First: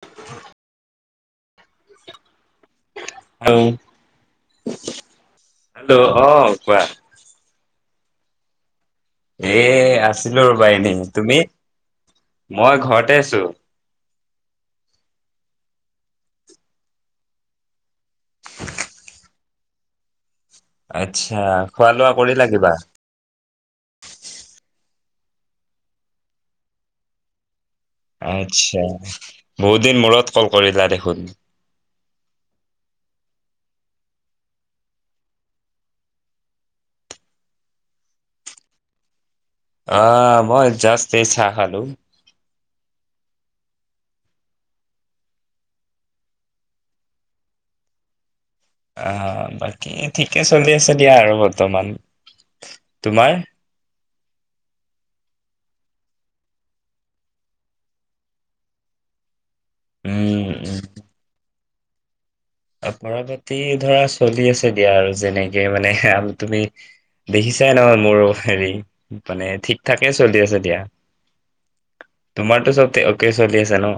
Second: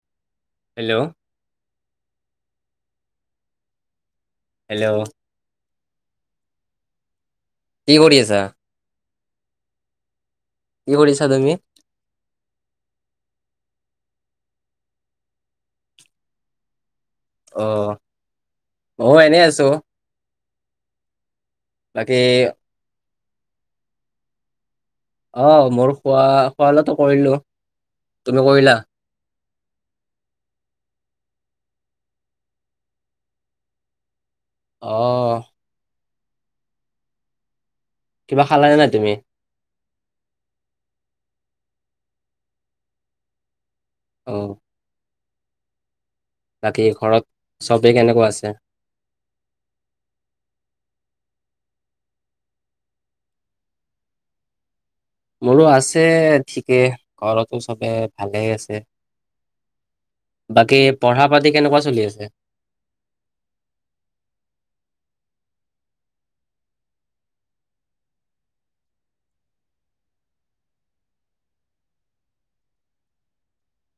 [inaudible] Hello. Hello hello. Hello, অ', কোৱা। কি কৰি আছা? এ, আ ছিলো ৰ'বা কি এনে, কৰিছা তুমি? মই ঘৰতে আছো। অ', মই এনেই আছো। আতছ। আ, খোৱা লোৱা বাকী কৰিলা কিবা? অ', মোৰ খোৱা, খোৱা লোৱা টো কৰিলো। তুমি কৰিলা? আত্ছা। বহুত দিন মূৰত ক'ল কৰিলা দেখোন? অ'। কিবা খালানে নাই তুমি? অ', মই জাষ্ট এই চাহ খালো। অ'। বাকী ঘৰত চবে কেনেকুৱা আছে? অ', বাকী ঠিকে চলি আছে দিয়া আৰু বৰ্তমান। তোমাৰ? মোৰো আছে ঠিকে, ঘৰতো চবে ভালেই আছে। উম বাকী পঢ়া-পাটি কেনেকুৱা চ লি আছে। অ', পঢ়া-পাটি ধৰা চলি আছে দিয়া আৰু যেনেকে মানে তুমি দেখিছাই নহয় মোৰো হেৰি, মানে ঠিক ঠাকে চলি আছে দিয়া। তোমাৰতো চব অ'কে চলি আছে ন?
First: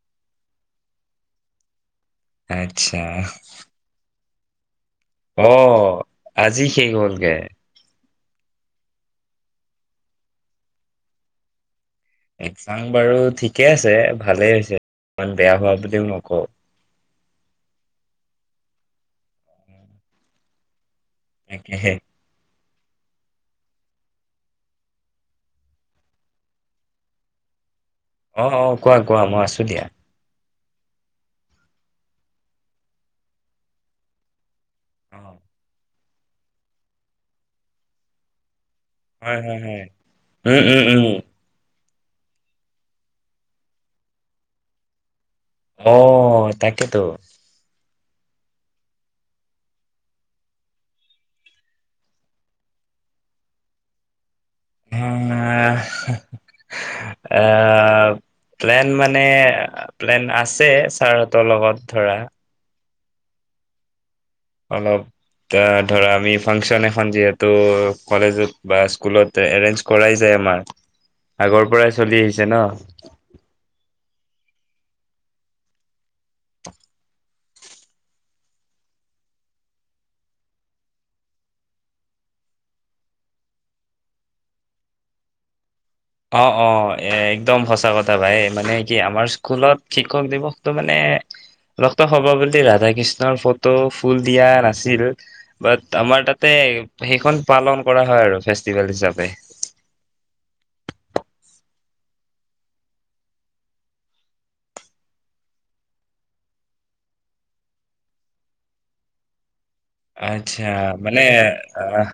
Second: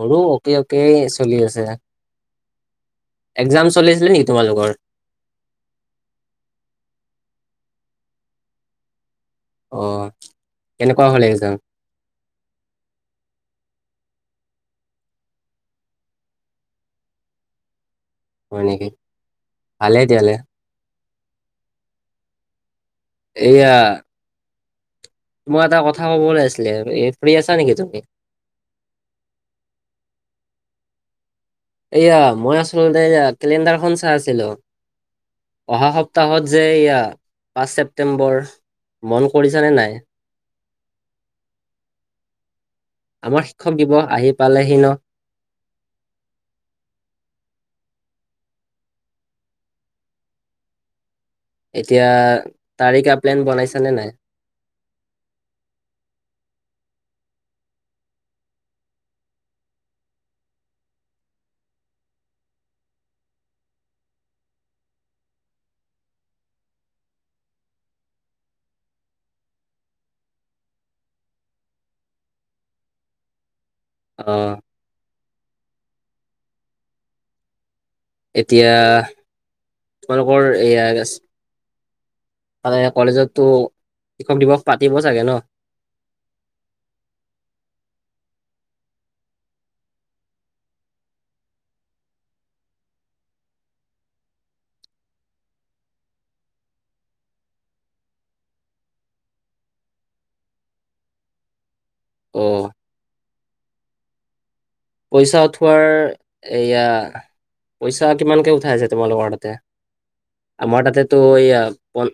মোৰো অকে, অকে, চলি আছে। আচ্ছা। এক্জাম চলি আছিলে নেকি তোমালোকৰ অ', আজি শেষ হ'লগে। অ', কেনেকুৱা হ'ল একজাম? একজাম বাৰু ঠিকে আছে, ভালেই হৈছে, ইমান বেয়া হোৱা বুলিও নকওঁ। হয় নেকি? ভালে তেতিয়া হ'লে। তাকেহে। এয়া মই এটা কথা ক'বলৈ আছিলে, ফ্ৰি আছা নেকি তুমি? অ', অ', কোৱা কোৱা মই আছো দিয়া। এয়া, মই আচলতে কেলেণ্ডাৰখন চাই আছিলো। অ', অহা সপ্তাহত যে এয়া পাঁচ ছেপ্টেম্বৰ মন হয়, হয়, কৰিছানে হয়। নাই উম, উম, উম। আমাৰ শিক্ষক দিব আহি পালেহি ন। অ' তাকেই টো। এতিয়া তাৰে কিবা প্লেন বনাইছা নে নাই? আহ প্লেন মানে প্লেন আছে ছাৰহতঁৰ লগত ধৰা। অলপ ধৰা আমি ফাংচন এখন যিহেতু কলেজত বা স্কুলত এৰেঞ্জ কৰাই যায় আমাৰ আগৰ পৰাই চলি আহিছে ন। অ'। এতিয়া তোমালোকৰ এয়া আগছ মানে কলেজতো শিক্ষক দিৱস পাতিব চাগে ন? অ অ একদম সঁচা কথা ভাই মানে কি আমাৰ স্কুলত শিক্ষক দিৱসটো মানে ৰক্ত সৰ্বপল্লী ৰাধাকৃষ্ণৰ ফটো ফুল দিয়া নাছিল। বাট আমাৰ তাতে সেইখন পালন কৰা হয় আৰু ফেষ্টিভেল হিচাপে। অ। পইচা উঠোৱাৰ এয়া পইচা কিমানকে উঠাই আছে তোমালোকৰ তাতে? আচ্ছা আমাৰ তাতেতো মানে এয়া আহ পন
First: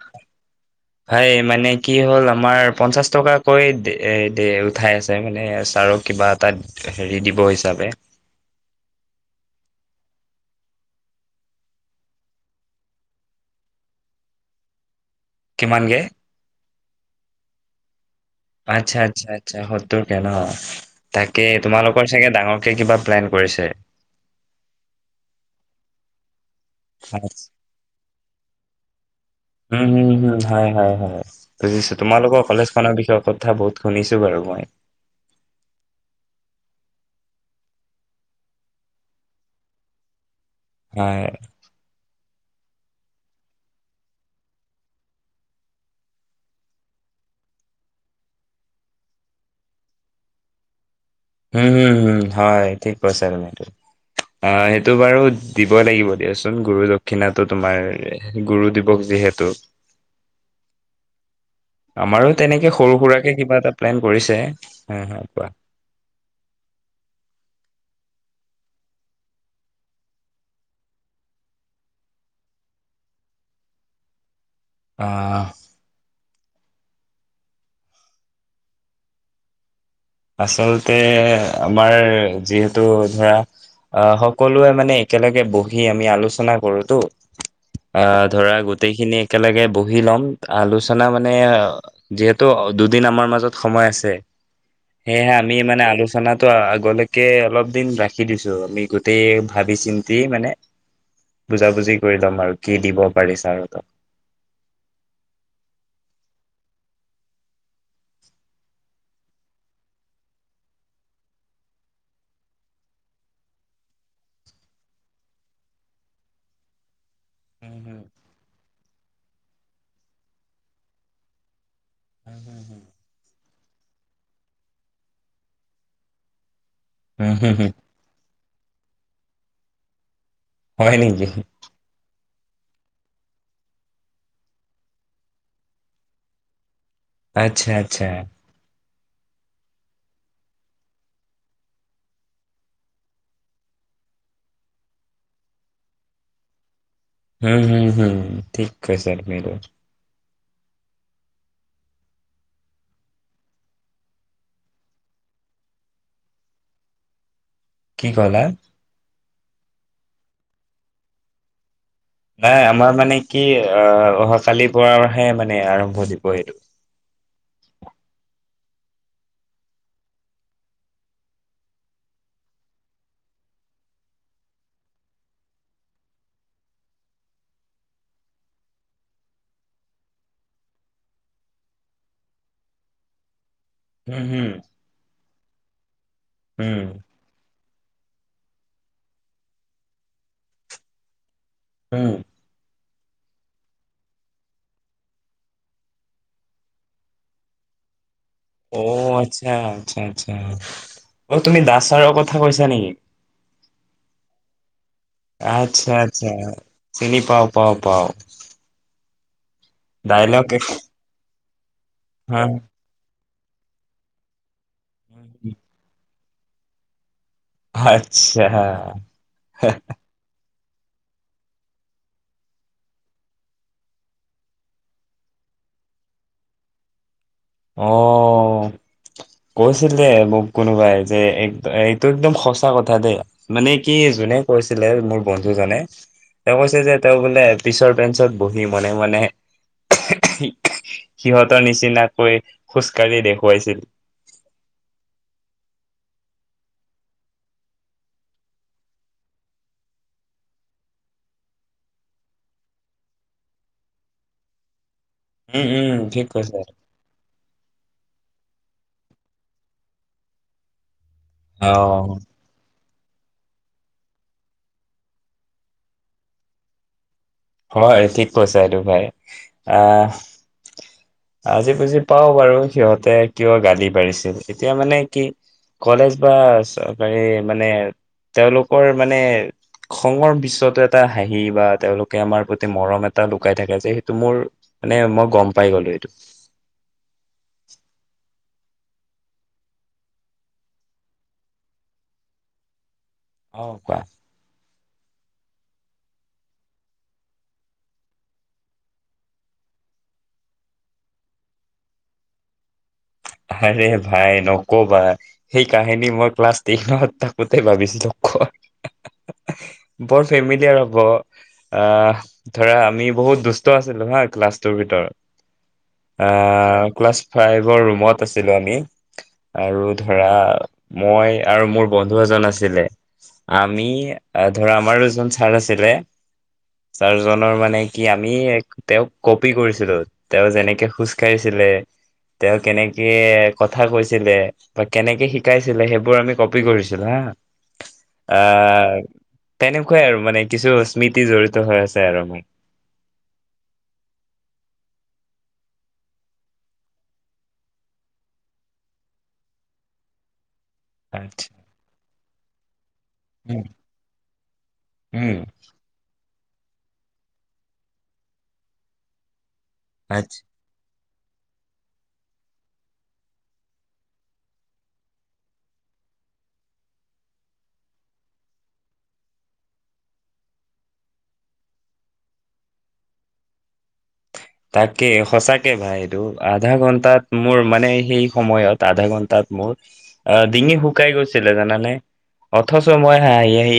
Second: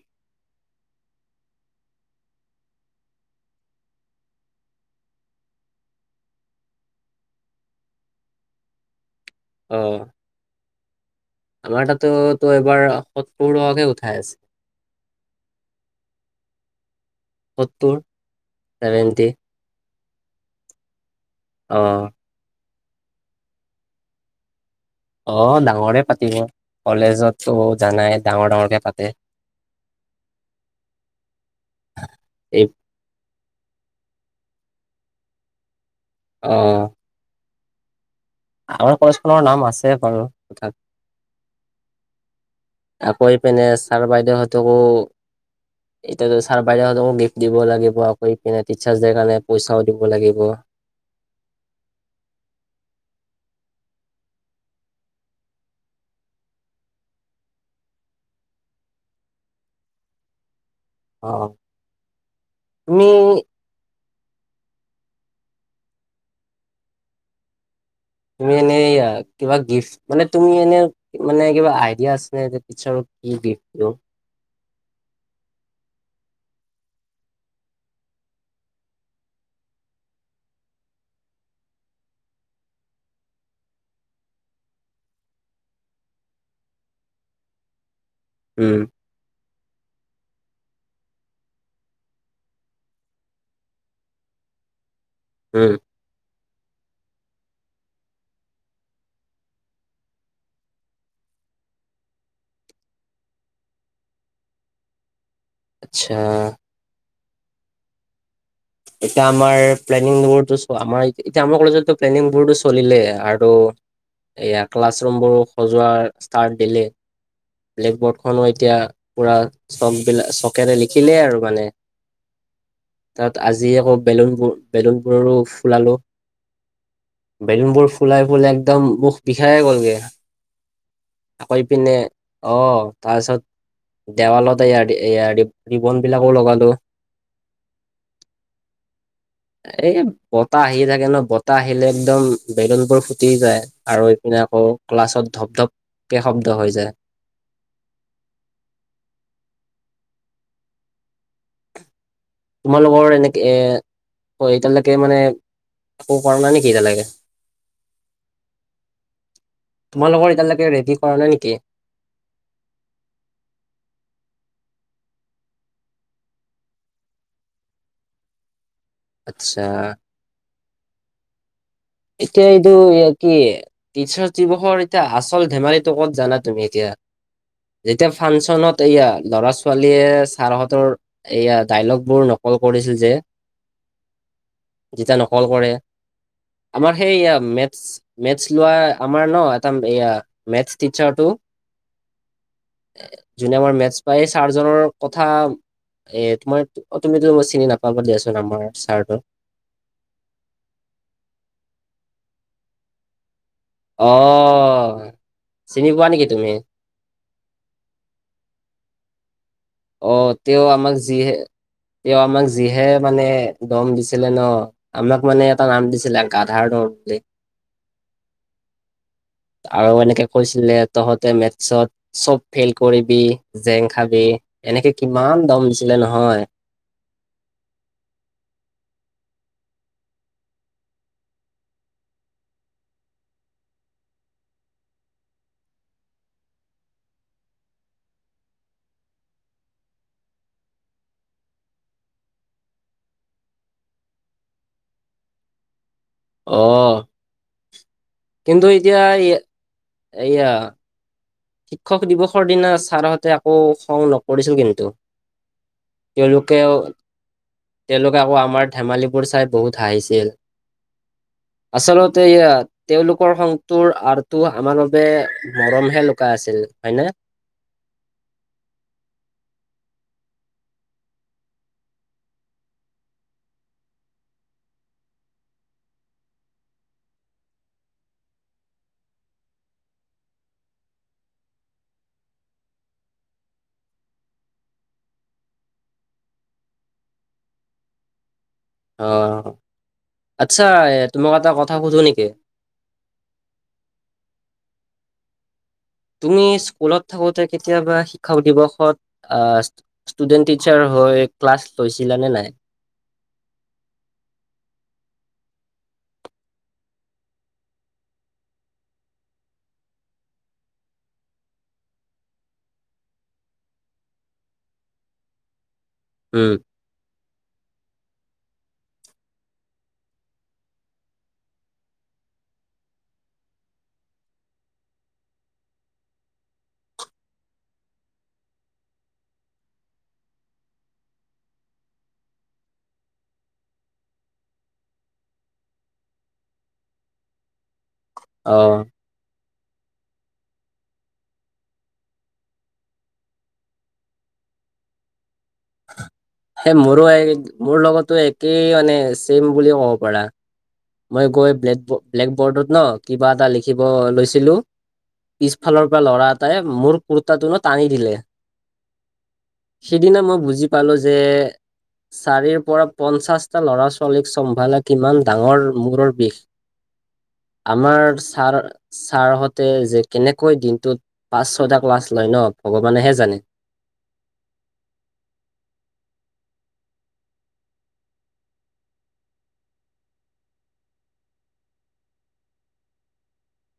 ভাই মানে কি হ'ল আমাৰ পঞ্চাশ টকাকৈ উঠাই আছে মানে ছাৰক কিবা এটা হেৰি দিব হিচাপে। অঁ। আমাৰ তাতো তো এবাৰ হঁতৰ টকা কে উঠাই আছে। কিমান কে? সত্তৰ। আচ্ছা ছেভেন্টি আচ্ছা আচ্ছা। হতৰ কে নহ? তাকে অ তোমালোকৰ চাগে ডাঙৰ কিবা প্লেন কৰিছে? অ ডাঙৰে পাতিব কলেজতো জানাই। ডাঙৰ ডাঙৰকে পাতে। উম উম হম হয় বুজিছো তোমালোকৰ এই কলেজ খনৰ বিষয় কথা বহুত শুনিছো। কগই [unintelligible] আহ। আমাৰ কলেজখনৰ নাম আছে বাৰু। তথাপি নাই। আকৌ পিনে ছাৰ বাইদেউহঁতকো এতিয়াাত ছাৰ বাইদেউহতকো গিফ্ট দিব লাগিব আকৌ পিনে টিচাৰ্চ ডেৰ কাৰণে পইচাও দিব লাগিব। হম হম হম হয় ঠিক কৈছা তুমটো আহ সেইটো বাৰু দিবই লাগিব দিয়াচোন গুৰু দক্ষিণাটো তোমাৰ গুৰু দিৱস যিহেতু। অ আমাৰো তেনেকে সৰু তুমি সুৰাকে কিবা এটা প্লেন কৰিছে হা হা কোৱা তুমি এনে কিবা গিফট মানে তুমি এনে মানে কিবা আইডিয়া আছে নে টিচাৰ কি গিফ্ট দিওঁ আহ আচলতে আমাৰ যিহেতু ধৰা আহ সকলোৱে মানে একেলগে বহি আমি আলোচনা কৰোতো অ ধৰা উম গোটেইখিনি একেলগে বহুত পুহি ল'ম আলোচনা মানে যিহেতু দুদিন আমাৰ মাজত সময় আছে সেয়েহে আমি উম মানে আলোচনাত ত আগলৈকে অলপ দিন ৰাখি দিছো আমি গোটেই ভাবি চিন্তি মানে বুজ বুজি কৰি লম আৰু কি দিব পাৰি ছাৰতক আচ্ছা এতিয়া আমাৰ প্লেনিং বোৰো আমাৰ এতিয়া আমাৰ কলেজতো প্লেনিং বোৰটো চলিলে আৰু এয়া ক্লাছ ৰুম বোৰ সজোৱা ষ্টাৰ্ট দিলে উম ব্লেকবৰ্ড খো এতিয়া পুৰা চক বিলাক চকেৰে লিখিলেই আৰু মানে উম হম হু তাত আজি আকৌ বেলুনবোৰ বেলুনবোৰৰো ফুলালো। হম হম বেলুন বোৰ ফুলাই ফলে এক একদম মুখ বিষায়ে গ'লগে হয় নেকি আকৈপিনে অ তাৰপিছত দেৱালত ৰিবন বিলাকো লগালো আচ্ছা আচ্ছা এ বতাহ আহিয়ে থাকে ন বতাহ আহিলে একদম বেলুনবোৰ ফুটি যায় আৰু এইপিনে আকৌ ক্লাছত ধপ ধপ কে শব্দ হৈ যায় হম হম হম ঠিক আ ছ ম তোমালোকৰ এনেকে এ এতিয়ালৈকে মানে ক পৰা নাই নেকি এতিয়ালৈকে কি কলা তোমালোকৰ এতিয়ালৈকে ৰেডি কৰা নাই নেকি নাই আমাৰ মানে কি আহ অহা কালিৰ পৰাহে মানে আৰম্ভ দিব এইেইটো আচ্ছা এতিয়া এইটো কি টিচাৰ্চ দিৱসৰ এতিয়া আচল ধেমালিটো কত জানা তুমি এতিয়া যেতিয়া ফাংচনত এয়া ল'ৰা ছোৱালীয়ে ছাৰহঁতৰ এয়া ডাইলগ বোৰ নকল কৰিছিল যে হম হম যেতিয়া নকল কৰে হম আমাৰ সেইয় ম মেথছ লোৱা আমাৰ ন এটা এ মেথ টিচাৰটো হম এ যোনে আমাৰ মেথছ পায় চাৰজনৰ কথা এ তোমাৰ তুমিতো চিনি নাপাব বুলি আছ অ আচ্ছা আচ্ছা আচ্ছা অ তুমি দাস ছাৰৰ কথা কৈছা নেকি অ চিনি আচ্ছা পোৱা নেকি আচ্ছা তুমি? চিনি পাও পাও পাও অ ডাইলগ তেওঁ আমাক যিহে এ হা আমাক যিহে মানে দম দিছিলে ন আমাক মানে এটা নাম দিছিলে গাধাৰ দৰলে আচ্ছা ছিলে তহঁতে মেথছত চব ফেইল কৰিবি জেং খাবি এনেকে কিমান দম দিছিলে নহয় অ কৈছিল মোক কোনোবাই যে এইটো একদম সঁচা কথা দেই মানে কি যোনে কৈছিলে মোৰ বন্ধুজনে তেওঁ কৈছে যে তেওঁ বোলে পিছৰ পেঞ্চত বহি মানে মানে সিহঁতৰ নিচিন হৈ খোজকাঢ়ি দেখুৱাইছিল আহ কিন্তু এতিয়া এয়া শিক্ষক দিৱসৰ দিনা ছাৰহঁতে আকৌ খং নকৰিছিল কিন্তু উম উম ঠিক কৈছ তেওঁলোকেও আৰু তেওঁলোকে আকৌ আমাৰ ধেমালিবোৰ চাই বহুত হাঁহিছিল। অ আচলতে এয়া তেওঁলোকৰ সংগটোৰ আটো আমাৰ বাবে মৰমহে [unintelligible] আছিল হয়নে। হয় ঠিক কৈছা টো ভাই, আহ আজি বুজি পাও বাৰু সিহঁতে কিয় গালি পঢাৰিছিল, এতিয়া মানে কি কলেজ বা চৰকাৰী মানে তেওঁলোকৰ মানে খঙৰ বিশ্বতো এটা হাঁহি বা তেওঁলোকে আমাৰ প্ৰতি মৰম এটা লুকাই থাকে যে সেইটো মোৰ মানে মই গম পাই গলো। বু [inaudible] অ' আচ্ছা, তোমাক এটা কথা সুধো নেকি। অহ কোৱা। তুমি স্কুলত থাকোতে কেতিয়াবা শিক্ষক দিৱসত ষ্টুডেণ্ট-টিচাৰ হৈ ক্লাছ লৈছিলানে নাই? আৰে ভাই নকবা সেই কাহিনী মই ক্লাছ এইটত থাকোতে ভাবিছিলো ক বৰ ফেমিলিয়াৰ হব আহ ধৰা আমি বহুত দুষ্ট আছিলো হা ক্লাছটোৰ ভিতৰত। উম, অ' ক্লাছ ফাইভৰ ৰুমত আছিলো আমি আৰু ধৰা মই আৰু মোৰ বন্ধু এজন আছিলে, আমি ধৰা আমাৰ দুজন ছাৰ আছিলে, ছাৰজনৰ মানে কি আমি তেওঁক কপি কৰিছিলো, তেওঁ যেনেকে খোজকাঢ়িছিলে তেওঁ কেনেকে কথা কৈছিলে বা কেনেকে শিকাইছিলে সেইবোৰ আমি কপি কৰিছিলো হা। আ, অ তেনেকুৱাই আৰু মানে কিছু স্মৃতি জড়িত হৈ আছে আৰু উম। সেই মোৰো, মোৰ লগতো একেই মানে ছেম বুলি ক'ব পাৰা। মই আচ্ছা গৈ ব্লেক বৰ্ডত ন কিবা এটা উম লিখিব লৈছিলো উম পিছফালৰ পৰা ল'ৰা তাই মোৰ কুৰ্তাটোনো টানি দিলে। সেইদিনা আচ্ছা মই বুজি পালো যে চাৰিৰ পৰা পঞ্চাশটা ল'ৰা ছোৱালীক চম্ভালা কিমান ডাঙৰ মূৰৰ বিষ, আমাৰ ছাৰ-ছাৰহঁতে যে কেনেকৈ দিনটোত পাঁচ ছয়টা ক্লাছ লয় ন ভগৱানেহে জানে। তাকে সঁচাকে ভাই এইটো, আধা ঘন্টাত মোৰ মানে সেই সময়ত আধা ঘন্টাত মোৰ ডিঙি শুকাই গৈছিলে জানানে, অথচ মই হাঁহি-হাঁহি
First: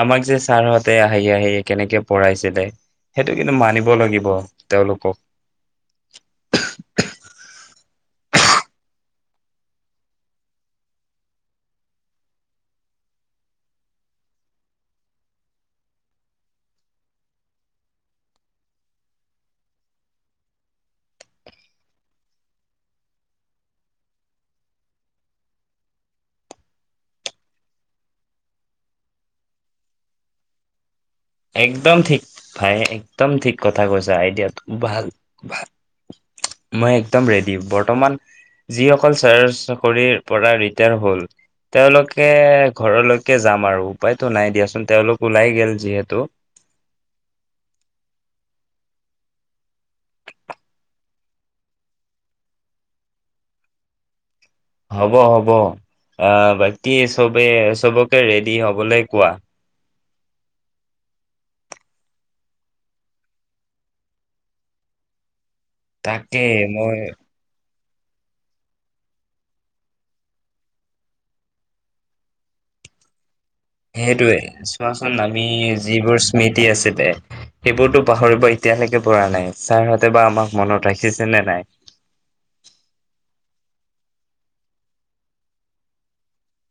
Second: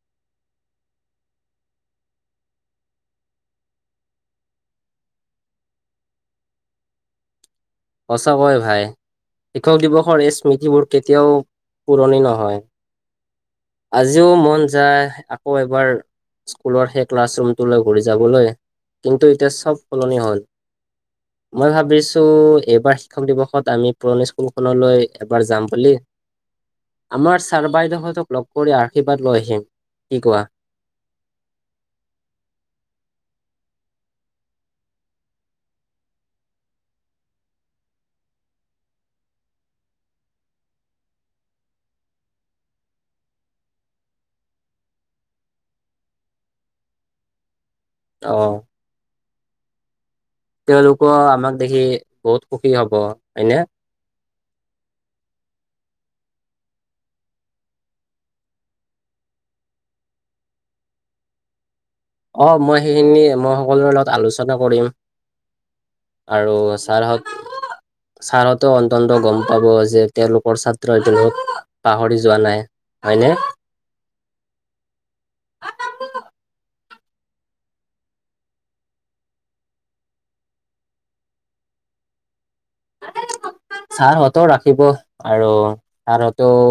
আমাক যে ছাৰ হহঁতে হাঁহি-হাঁহি কেনেকে পঢ়াইছিলে সেইটো কিন্তু মানিব লাগিব। তেওঁলোকক। সঁচাকৈ ভাই শিক্ষক দিৱসৰ এই স্মৃতিবোৰ কেতিয়াও পুৰণি নহয়। আজিও মন যায় আকৌ এবাৰ স্কুলৰ সেই ক্লাছৰুমটোলৈ ঘূৰি যাবলৈ কিন্তু এতিয়া চব সলনি হল মই ভাবিছো এইবাৰ শিক্ষক দিৱসত আমি পুৰণি স্কুলখনলৈ এবাৰ যাম বুলি। আমাৰ ছাৰ বাইদেউহঁতক লগ কৰি আশীৰ্বাদ লৈ আহিম কি কোৱা। একদম ঠিক ভাই একদম ঠিক কথা কৈছা আইডিয়া ভাল-ভাল মই একদম ৰেডি, বৰ্তমান যিসকল চাৰ চাকৰিৰ পৰা ৰিটায়াৰ হল তেওঁলোকে ঘৰলৈকে যাম আৰু উপায়তো নাই দিয়াচোন তেওঁলোক ওলাই গল যিহেতু তো, অহ। তেওঁলোকওঁ আমাক দেখি বহুত সুখী হব হয়নে। হ'ব-হ'ব আ, বাকী চবে চবকে ৰেডি হবলৈ কোৱা। অ মই সেইখিনি মই সকলোৰে লগত আলোচনা কৰিম। তাকে আৰু মই ছাৰ আহক। ছাৰহতেও অন্তন্ত গম পাব যে তেওঁলোকৰ ছাত্ৰই যে মোক পাহৰি যোৱা নাই হয়নে। সেইটোৱে, চোৱাচোন আমি যিবোৰ স্মৃতি আছিল। সেইবোৰতো পাহৰিব এতিয়ালৈকে পৰা নাই ছাৰহতে বা আমাক মনত ৰাখিছে নে নাই। ছাৰহঁতেও ৰাখিব আৰু ছাৰহঁতেও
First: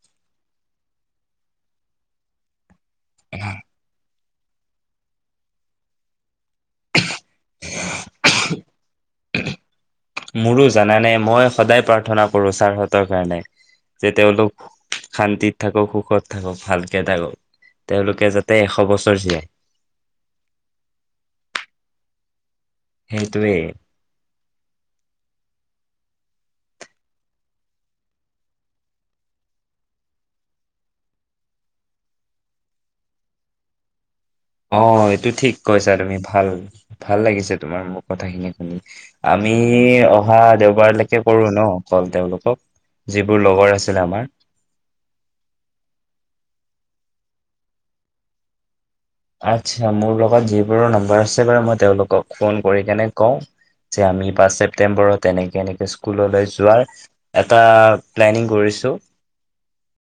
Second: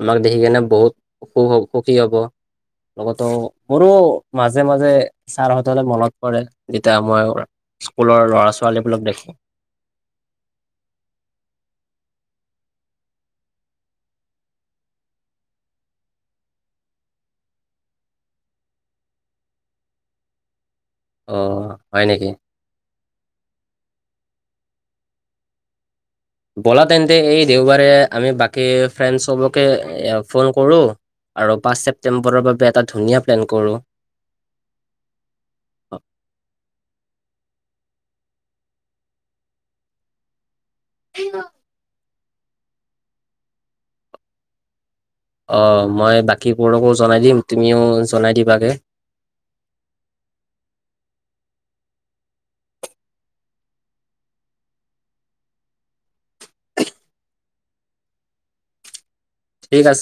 আমাক দেখি কেনে বহুত সুখ-সুখী হ'ব। লগতো মোৰো মাজে-মাজে ছাৰহতলৈ মনত পৰে যেতিয়া আমাৰ স্কুলৰ ল'ৰা-ছোৱালী, মোৰো জানানে মই সদায় প্ৰাৰ্থনা কৰো চাৰহঁতৰ কাৰণে যে তেওঁলোক শান্তিত থাকক সুখত থাকক ভালকে থাকক তেওঁলোকে যাতে এশ বছৰ জীয়াই, অ হয় নেকি? সেইটোৱে। ব'লা তেন্তে এই দেওবাৰে আমি বাকী ফ্ৰেণ্ডছবকে ফোন কৰোঁ আৰু পাঁচ ছেপটেম্বৰৰ বাবে এটা ধুনীয়া প্লেন কৰোঁ। অ এইটো ঠিক কৈছা তুমি ভাল ভাল লাগিছে তোমাৰ মোক, কথা খিনি শুনি আমি অহা দেও এবাৰলৈকে কৰো ন। অ তেওঁলোকক যিবোৰ লগৰ আছিল আমাৰ অ মই বাকীবোৰকো জনাই দিম তুমিও জনাই দিবাগে। আচ্ছা মোৰ লগত যিবোৰৰ নম্বৰ আছে বাৰু মই তেওঁলোকক ফোন কৰি কেনে কওঁ যে আমি পাঁচ ছেপ্টেম্বৰত এনেকে এনেকে স্কুললৈ যোৱাৰ এটা প্লেনিং কৰিছোঁ। ঠিক আছে।